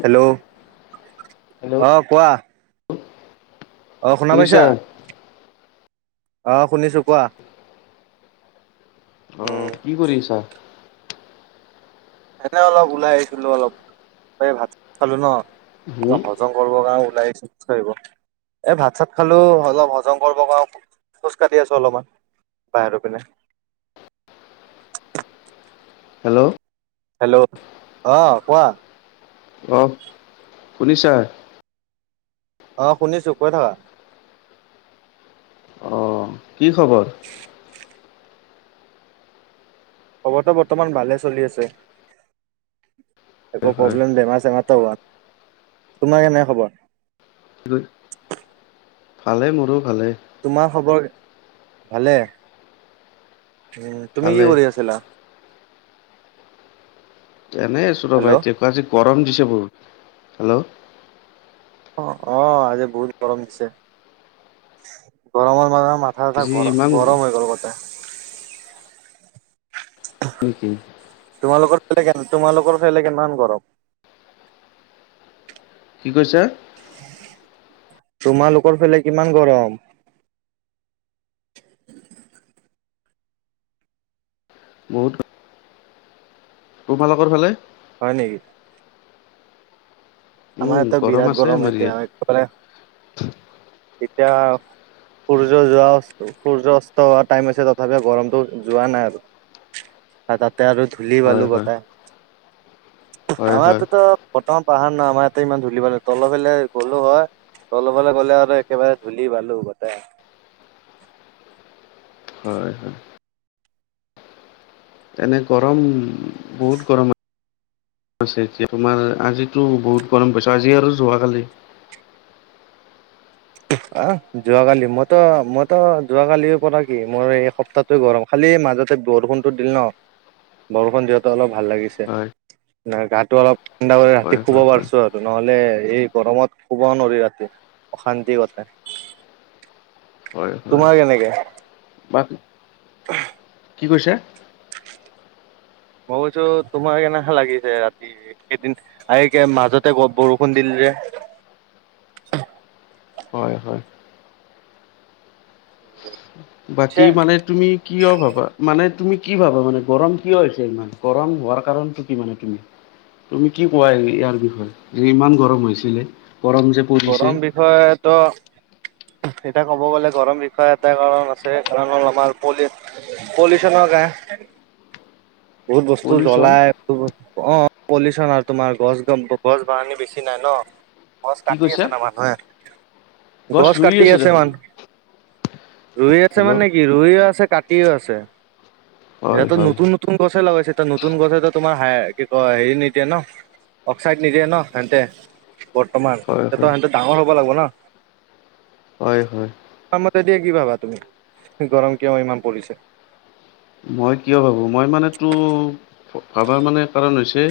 Hello hello আহ কোৱা। আহ শুনা শুনিছা পাইছা। আহ শুনিছো কোৱা। উম অ', কি কৰিছা? এনে অলপ ওলাই আহিছিলো অলপ এই ভাত খালো ন হুম অ', হজম কৰিব কাৰণ ওলাই আহছো খোজ কাঢ়িব। এই ভাত চাত খালো অলপ হজম কৰিব কাৰ খোজ কঢ়ি আছো অলপমান। বাইিৰৰপিনে। হেল্ল' হেল্ল' আহ কোৱা অ, শুনিছা? আহ শুনিছো কৈ থাকা। অ' কি খবৰ? খবৰটো বৰ্তমান ভালে চলি আছে হয় একো হয় প্ৰব্লেম বেমাৰ চেমাৰ টো হোৱা, তোমাৰ কেনে খবৰ? ভালে মোৰো ভালে তোমাৰ খবৰ ভালে? উম তুমি ভালে কি কৰি আছিলা? এনেই আছো ৰবা হেল্ল' এতি ক আজি গৰম দিছে বোৰ হেল্ল'। অ', অ', আজি বহুত গৰম দিছে গৰমৰ মাজ মাথা চথা আজি গৰ ইমান গৰম হৈ গ'ল গোতে। একেই। তোমালোকৰ তোমালোকৰ ফেলে কিমান গৰম? কি কৈছা? তোমালোকৰ ফালে কিমান গৰম? [inaudible] বহুত তোমালোকৰ ফালে। হয় নেক? উম আমাৰটা বিৰাট আছে গৰম আমাৰ এতিয়া ইয়াত একেবাৰে এতিয়া সূৰ্য যোৱা সূৰ্যাস্ত হোৱা টাইম আছে তথাপিও গৰমটো যোৱা নাই আৰু তাত তা আৰু ধূলি পালো হয় হয় বতাহ হয় হয় আমাৰতো বৰ্তমান পাহাৰ ন আমাৰ ইয়াতে ইমান ধূলি পাল তলৰ ফাললে গলো হয় তল ফলে গ'লে আৰু একেবাৰে ধূলি বালো বট হয় হয়। তেনে গৰম বহুত গৰম আ ছে এতিয়া তোমাৰ আজিতো বহুত গৰম পাইছো আজি আৰু যোৱাকালি। [inaudible] আহ যোৱাকালি মইতো মইতো যোৱাকালিৰ পৰা কি মোৰ এই সপ্তাহটো গৰম খালি মাজতে বৰষুণটো দিল ন বৰষুণ যহ অলপ ভাল লাগিছে হয় গাটো অলপ ঠাণ্ডা কৰি ৰাতি হয় শুব হয় হয় পাৰিছোঁ আৰু নহ'লে এই গৰমত শুব নোৱাৰ ৰাতি অশান্তি কটে হয় হয় বা [inaudible] কি কৈছা? মই কৈছো তোমাৰ কেনেকে লাগিছে ৰাতি কেইদিন আ মাজতে বৰষুণ দিল এ হয় হয়। [inaudible] বাকী মানে তুমি কিয় ভাবা মানে তুমি কি ভাবা মানে গৰম কিয় হৈছে ইমান গৰম হোৱাৰ কাৰণটো কি মানে তুমি তুমি কি কোৱা ইয়াৰ বিষয়ে যে ইমান গৰম হৈছিলে। গৰম যে পৰিছে গৰম বিষয়ে তো এতিয়া ক'ব গ'লে, গৰম বিষয়ে এটা কাৰণ আছে। কাৰণ হ'ল আমাৰ পলি-পলিউচনৰ [unintelligible] [unintelligible] [inaudible] বহুত বস্তু পলিউচন জ্বলাই [unintelligible] অ'। পলিউচন আৰু তোমাৰ গছ, [unintelligible] বেছি নাই ন। হ কি কাটি কৈছে? আছে ন মানুহে। গছ কাটি আছে মানু ৰুই আছে হেল্ল' মানে কি? ৰুইও আছে কাটিও আছে। হয় এতিয়াতো হয় নতুন নতুন গছে লগাইছে, নতুন গছে তোমাৰ হাই কি কয়, হেৰি নিদিয়ে ন, অক্সাইড নিদিয়ে ন সেহতে বৰ্তমান হয় হয় [unintelligible] ডাঙৰ হ'ব লাগিবনা। হয়, হয়। তোমাৰ মতে দিয়ে কি ভাবা তুমি? গৰম কিয় ইমান পৰিছে? মই কিয় ভাবো, মই মানেতো ভাবাৰ মানে কাৰণ হৈছে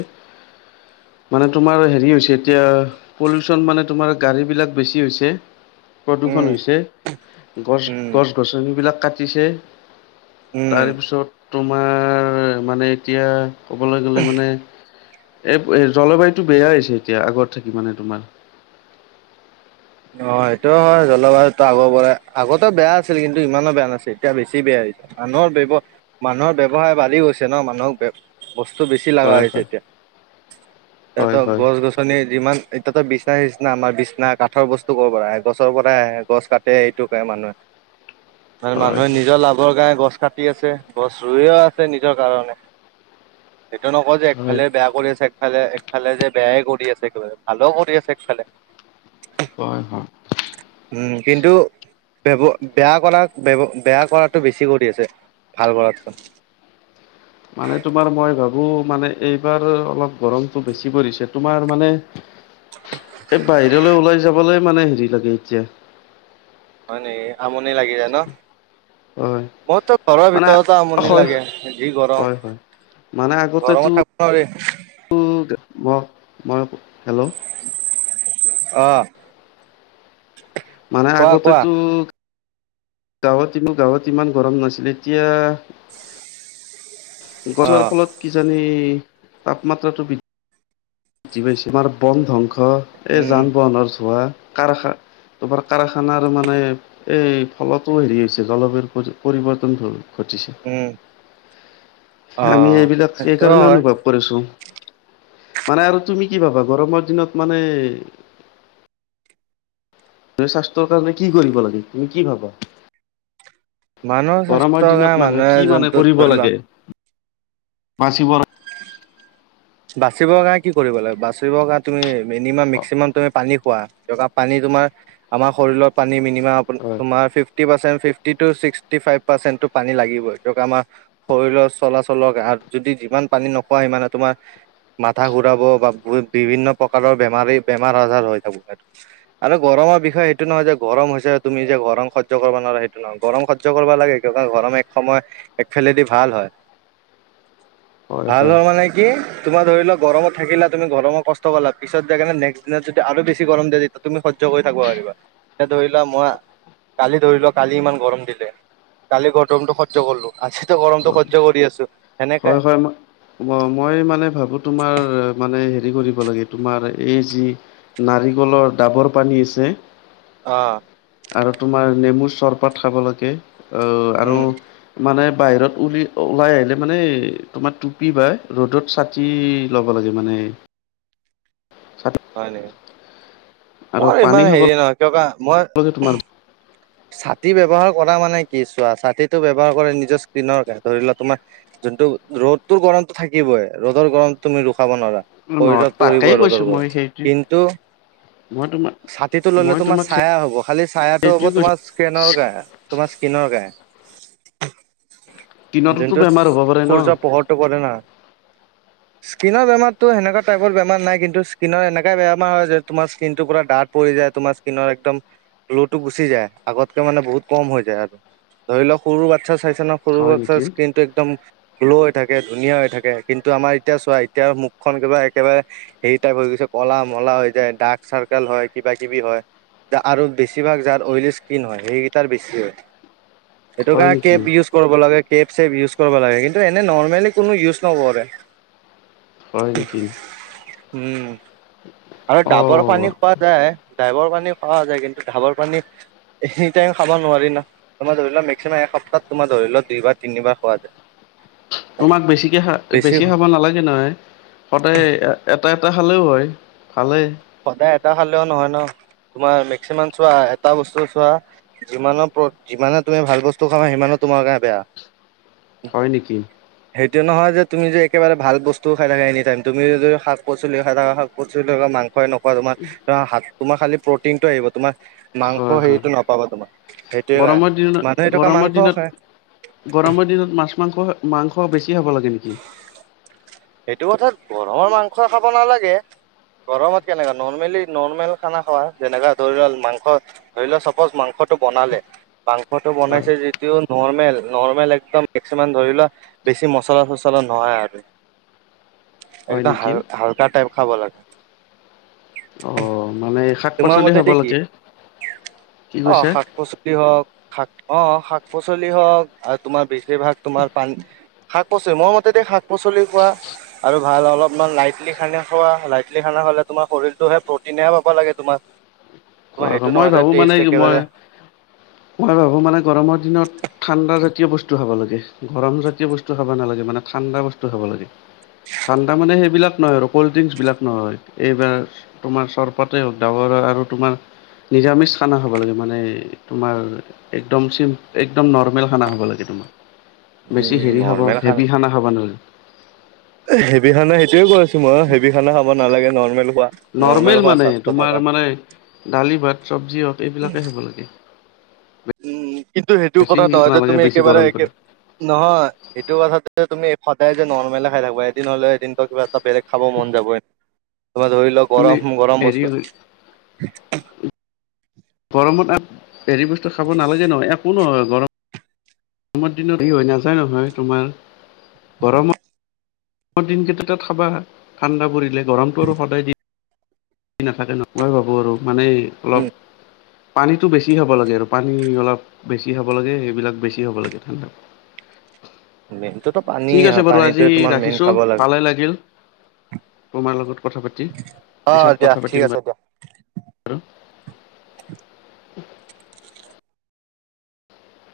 [inaudible] মানে তোমাৰ হেৰি হৈছে, এতিয়া পলিউচন মানে তোমাৰ গাড়ী বিলাক বেছি হৈছে প্ৰদূষণ উম হৈছে, গছ, উম গছ-গছনিবিলাক কাটিছে উম তাৰপিছত তোমাৰ মানে এতিয়া ক'বলৈ গ'লে মানে এই জলবায়ুতটো বেয়া হৈছে এতিয়া, আগত থাকি মানে তোমাৰ। অ', এইটো হয়। জলবায়ুতো আগৰ পৰা, আগতেও বেয়া আছিল কিন্তু ইমানো বেয়া নাছিল এতিয়া বেছি বেয়া মানুহৰ ব্যৱ-মানুহৰ ব্যৱসায় বাঢ়ি গৈছে ন। মানুহক ব্য বস্তু বেছি লগা হয় হৈছে হয় এতিয়া। হয় তেহেতক হয় গছ-গছনি যিমান [unintelligible] বিছনা নিচছনা আমাৰ বিছনা কাঠ কাঠৰ বস্তু ক'ৰ পৰা আহে? গছৰ পৰাই আহে। গছ কাটে এইটো কৰে মানুহে। মানে হয় হয় মানুহে নিজৰ লাভৰ কাৰণে গছ কাটি আছে। গছ ৰুইও আছে নিজৰ কাৰণে। সেইটো নকওঁ যে হয় একফালে বেয়া কৰি আছে, একফালে এ ইফালে যে বেয়াই কৰি আছে একেবাৰে, ভালও কৰি আছে একফালে। হয় হয় উম কিন্ত বেৱ, বেয়া কৰা, বেয়া, বেয়া কৰাটো বেছি কৰি আছে, ভাল কৰাতকৈ। আৰু মানে এইবাৰ অলপ গৰমটো বেছি পৰিছে, তোমাৰ মানে এই বাহিৰলৈ ওলাই যাবলৈ মানে হেৰি লাগে এতিয়া। হয় নেকি, আমনি লাগি যায় ন। হয় মোৰতো ঘৰৰ মানে ভিতৰতেই আমনি হয় লাগে, যি গৰম। হয় হয় মানে আগতেতো গৰমত থাকৱা নৰি। [unintelligible] মই, মই হেল্ল' অ'। মানে কোৱা কোৱা আগতেতো গাঁৱত যিজাম, গাঁৱত ইমান গৰম নাছিলে এতিয়া অ গছৰ ফলত কিজানি তাপমাত্ৰাটো বৃদ্ধি বিধি পাইছে আমাৰ বন ধ্বংস, এই উম যান বাহনৰ ধোৱা, কাৰখা তোমাৰ কাৰখানাৰ মানে, এই ফলতো হেৰি হৈছে, জলবায়ুৰ পৰি পৰিৱৰ্তনটো ঘটিছে, উম অ আমি এইবিলাক এই সেইটোও কাৰণে হয় অনুভৱ কৰিছো। মানে আৰু তুমি কি ভাবা, গৰমৰ দিনত মানে তুমি স্বাস্থ্যৰ কাৰণে, কি কৰিব লাগে, তুমি কি ভাবা? মানুহৰ গৰমৰ স্বাস্থ্যৰ দিনত কাৰণে মানুহে কি মানে, যোনটোত কৰিব ধৰি লোৱা লাগে। বাচিবৰ বাচিবৰ কাৰণে কি কৰিব লাগে, বাচিবৰ কাৰণে তুমি মিনিমাম ম্সিাম, তুমি পানী খোৱা, পানী তোমাৰ, আমাৰ শৰীৰৰ পানী মিনিমাম, তোমাৰ ফিফটি ৰ্পাচেনট, ফিফটিতো চিকটি ফাইফ ৰ্পাচেনট পানী লাগিব এইটো আমাৰ, শৰীৰৰ চলাচলৰ আৰু যদি যিমানে পানী নোখোৱা সিমানেই তোমাৰ [inaudible] মাথা ঘুৰাব বা বিভিন্ন প্ৰকাৰৰ বেমাৰী বেমাৰ আজাৰ হৈ থাকো স আৰু গৰমত মূৰ বিষায় সেইটো নহয় যে গৰম হৈছে তুমি যে গৰম সহ্য কৰিব নোৱা সেইটো নহয় গৰম সহজ কৰিব লাগে গৰম এক সময় এক খেলেদি ভাল হয়। [inaudible] ভাল হয় মানে কি তোমাৰ ধৰি লও গৰম থাকিল তুমি গৰম কষ্ট পিছত যায় কে নেক্সটিন যদি আৰু বেছি গৰম দিয়ে তেয়া তুমি সহ্য কৰি থাকিব পাৰিবা এ ধৰি লোৱা মই কালি ধৰি লোৱা কালি ইমান গৰম দিছে। কালি গৰমটো সহ্য কৰিলো আজিতো গৰমটো হয় সহ্য কৰি আছো। সেনেকে হয় হয় ম মই মানে ভাবো। তোমাৰ মানে হে কৰিব লে তোমাৰ এই যি নাৰিকলৰ দাবৰ পানী আ হে অ। আৰু তোমাৰ নেমুৰ চৰপাত খাব লাগে, অ আৰু উম মানে বাহিৰত উলি ওলাই আহিলে মানে তোমাৰ টুপি বা ৰ'দত ছাতি ল'ব লাগে মানে। ছাতি হয় নে? আৰু মোৰ পানী ইমান খাব হেৰি নহয় কিয় কা লাগে মই তোমাৰ ছাতি ব্যৱহাৰ কৰা মানে কি, চোৱা ছাতিটো ব্যৱহাৰ কৰে নিজৰ স্ক্ৰীনৰ কাৰনে, ধৰি লোৱা তোমাৰ ন্তু ৰ'দটো গৰম থাকিবই ৰ'দৰ গৰম তুমি ৰ খাব নোৱাৰা নহয় শৰীৰত তাকেই পৰিবই ৰদৰ কৈছো গৰম, মই সেইটো কিন্তু মই তোমাক ছাতিটো ললে মই তোমাৰ তোমাক ছায়া হ'ব খালি ছায়াটো হ'ব সেইটোৱে কৈছো তোমাৰ স্কেনৰ গা তোমাৰ স্কিনৰ গায়ে। স্কিনতোতো যোনটোত বেমাৰ হ'ব পাৰে ন সূৰ্য পোহৰটো পৰে না। [inaudible] স্কিনৰ বেমাৰটো সেনেকোৱা টাইপৰ বেমাৰ নাই, কিন্ত সকিনৰ এনেকা বেমাৰ হয় যে তোমাৰ স্কিনটো পোৰা ডাক পৰি যায় তোমাৰ স্কিনৰ একদম গ্ল' টো গুচি যায়। আগতকে মানে বহুত কম হৈ যায় আৰু, ধৰি লওক সৰু বাচ্ছা চাই ছ ন সৰু হয় বাচ্ছা নেকি স্কিনটো একদম গ্ল' হৈ থাকে ধুনীয়া হৈ থাকে, কিন্তু আমাৰ এতিয়া চোৱা এতিয়া মুখখন কিবা একেবাৰে হেৰি টাইপ হৈ গৈছে কলা মলা হৈ যায় ডাৰ্ক চাৰ্কল হয়, কিবা কিবি হয় আৰু বেছিভাগ যাৰ অইলি ইচ কিন হয় সেইকেইটাৰ বেছি হয়, সেইটো হয় কাৰণে নেকি কেব ইউজ কৰিব লাগে। টেপ চেপ ইউজ কৰিব লাগে কিন্তু এনে নৰ্মেলি কোনো ইউজ নকৰে। হয় নেকি [inaudible] উম আৰু ডাবৰ পানী অ খোৱা যায়। ড্ৰাইভৰ পানী খোৱা যায় কিন্তু ঢাবৰ পানী এনি টাইম খাব নোৱাৰি ন তোমাৰ ধৰি লোৱাক মেক্সিমাম এসপ্তাহ তোমাৰ ধৰি লোৱাক দুইবাৰ তিনিবাৰ খোৱা যায় তোমাক বেছিকে খা বেছি খাব নালাগে নহয় সদায় এটা এটা খালেও হয় ভালেই সদায় এটা খালেও নহয় ন তোমাৰ মেক্সিমাম চোৱা এটা বস্তু চোৱা যিমানৰ যিমানে তুমি ভাল বস্তু খামা সিমানত তোমাৰ কাৰণে বেয়া [inaudible] নেকি? সেইটোৱে নহয় যে তুমি যে একেবাৰে ভাল বস্তুও খাই থাকা এনি টাইম তুমি যদি শাক পচলি খাই থাকা শাক পচলি থকা মাং সই নোখোৱা তোমাত তোমাৰ খালি প্ৰটিনটো আহিব তোমাৰ মাংস হয় হয় হেৰিটো নাপাবা তোমাক সেইটোৱে গৰমৰ দিনত [unintelligible] মানুহে সেইটো [unintelligible] গৰমৰ মাংসও দিনত খায় গৰমৰ দিনত মাছ মাংস, মাংস বেছি খাব লাগে নেকি সেইটো কথাত গৰমৰ মাংস খাব নালাগে গৰমত কেনেকা নৰ্মেলি নৰ্মেল খানা খোৱা যেনে ধৰি ল মাংস ধৰি লোৱা চাপজ মাংস টো বনালে মাংসটো হয় বাইছে যিটো নৰ্মেল নৰ্মেল একদম মেক্সিমাম ধৰি লোৱা বেছি মচলা চচলা নহয় আৰু হয় একদম নেকি? হাল হাল্কা টাইপ খাব লাগে অ মানে শাক তোমাৰ পাচলি খাব মতেদি কি লাগে কি অ কৈছে? শাক পাচলি হওক শাক অ শাক পাচলি হওক আৰু তোমাৰ বেছিভাগ তোমাৰ পান শাক পাচলি মোৰ মতেদি শাক পাচ পাচলি পৰা আৰু ভাল অলপমান লাইটলি খানা খোৱা লাইটলি খানা খালে তোমাৰ শৰীৰতটোহে প্ৰ'টিনহে পাব লাগে তোমাক হয় মই ভাবোঁ মানে মই, মই ভাবো মানে গৰমৰ দিনত ঠাণ্ডা জাতীয় বস্ তু খাব লাগে। গৰম জাতীয় বস্তু খাব নালাগে মানে ঠাণ্ডা বস্তু খাবা লাগে। ঠাণ্ডা মানে সেইবিলাক নহয় আৰু কল্ড ড্ৰিংকচ বিলাক নহয়। এইবাৰ তোমাৰ চৰপতে হওক ডাৱৰৰ আৰু তোমাৰ নিৰামিচ খানা খাবা লাগে মানে এই তোমাৰ একদম চিম একদম নৰ্মেল খানা হ'ব লাগে তোমাৰ। বেছি উম হেৰি খাব নৰ্মেল হেভি খানা খাবা নাল হেভি খানা সেইটোয়ে কৈ আছো মই হেভি খানা খাব নালাগে নৰ্মেল খোৱা নৰ্মেল খোৱা মানে, স্বাস্থ্য থাকা। তোমাৰ মানে দালি ভাত চব্জি হওক এইবিলাকে খাবা লাগে। উম, কিন্তু সেইটো বেছি কথা নহয় যে নালাগে তুমি বেছি একেবাৰে গৰম একে, কৰি নহয় সেইটো কথা তুমি সদায় যে নৰ্মলে খাই থাকবা এদিন হ'লে এদিনত কিবা এটা বেলেগ খাব মন যাবয়ে। তোমাৰ ধৰি লোৱা তুমি গৰম-গৰম হেৰি বস্তু। গৰমত আ হেৰি বস্তু খাব নালাগে নহয়, একো নহয় গৰম গৰমৰ দিনত এই হৈ নাযায় নহয় তোমাৰ। গৰমত দিনকেইটাত খাবা ঠাণ্ডা পৰিলে গৰমটো আৰু সদায় দি নাথাকে নই। মই ভাবোঁ আৰু মানে অলপ উম পানীটো বেছি খাব লাগে আৰু পানী অলপ বেছি খাব লাগে এইবিলাক বেছি খাব লাগে ঠাণ্ডাত। [inaudible] [unintelligible] ঠিক আছে হয় বাৰু আজি পানীটোৱে তোমাৰ মেইন ৰাখিছো খাব লাগে। ভালে লাগিল, তোমাৰ লগত কথা পাতি, অ পিছত দিয়া কথা ঠিক পাতিম আছে বা দিয়া। ৰু।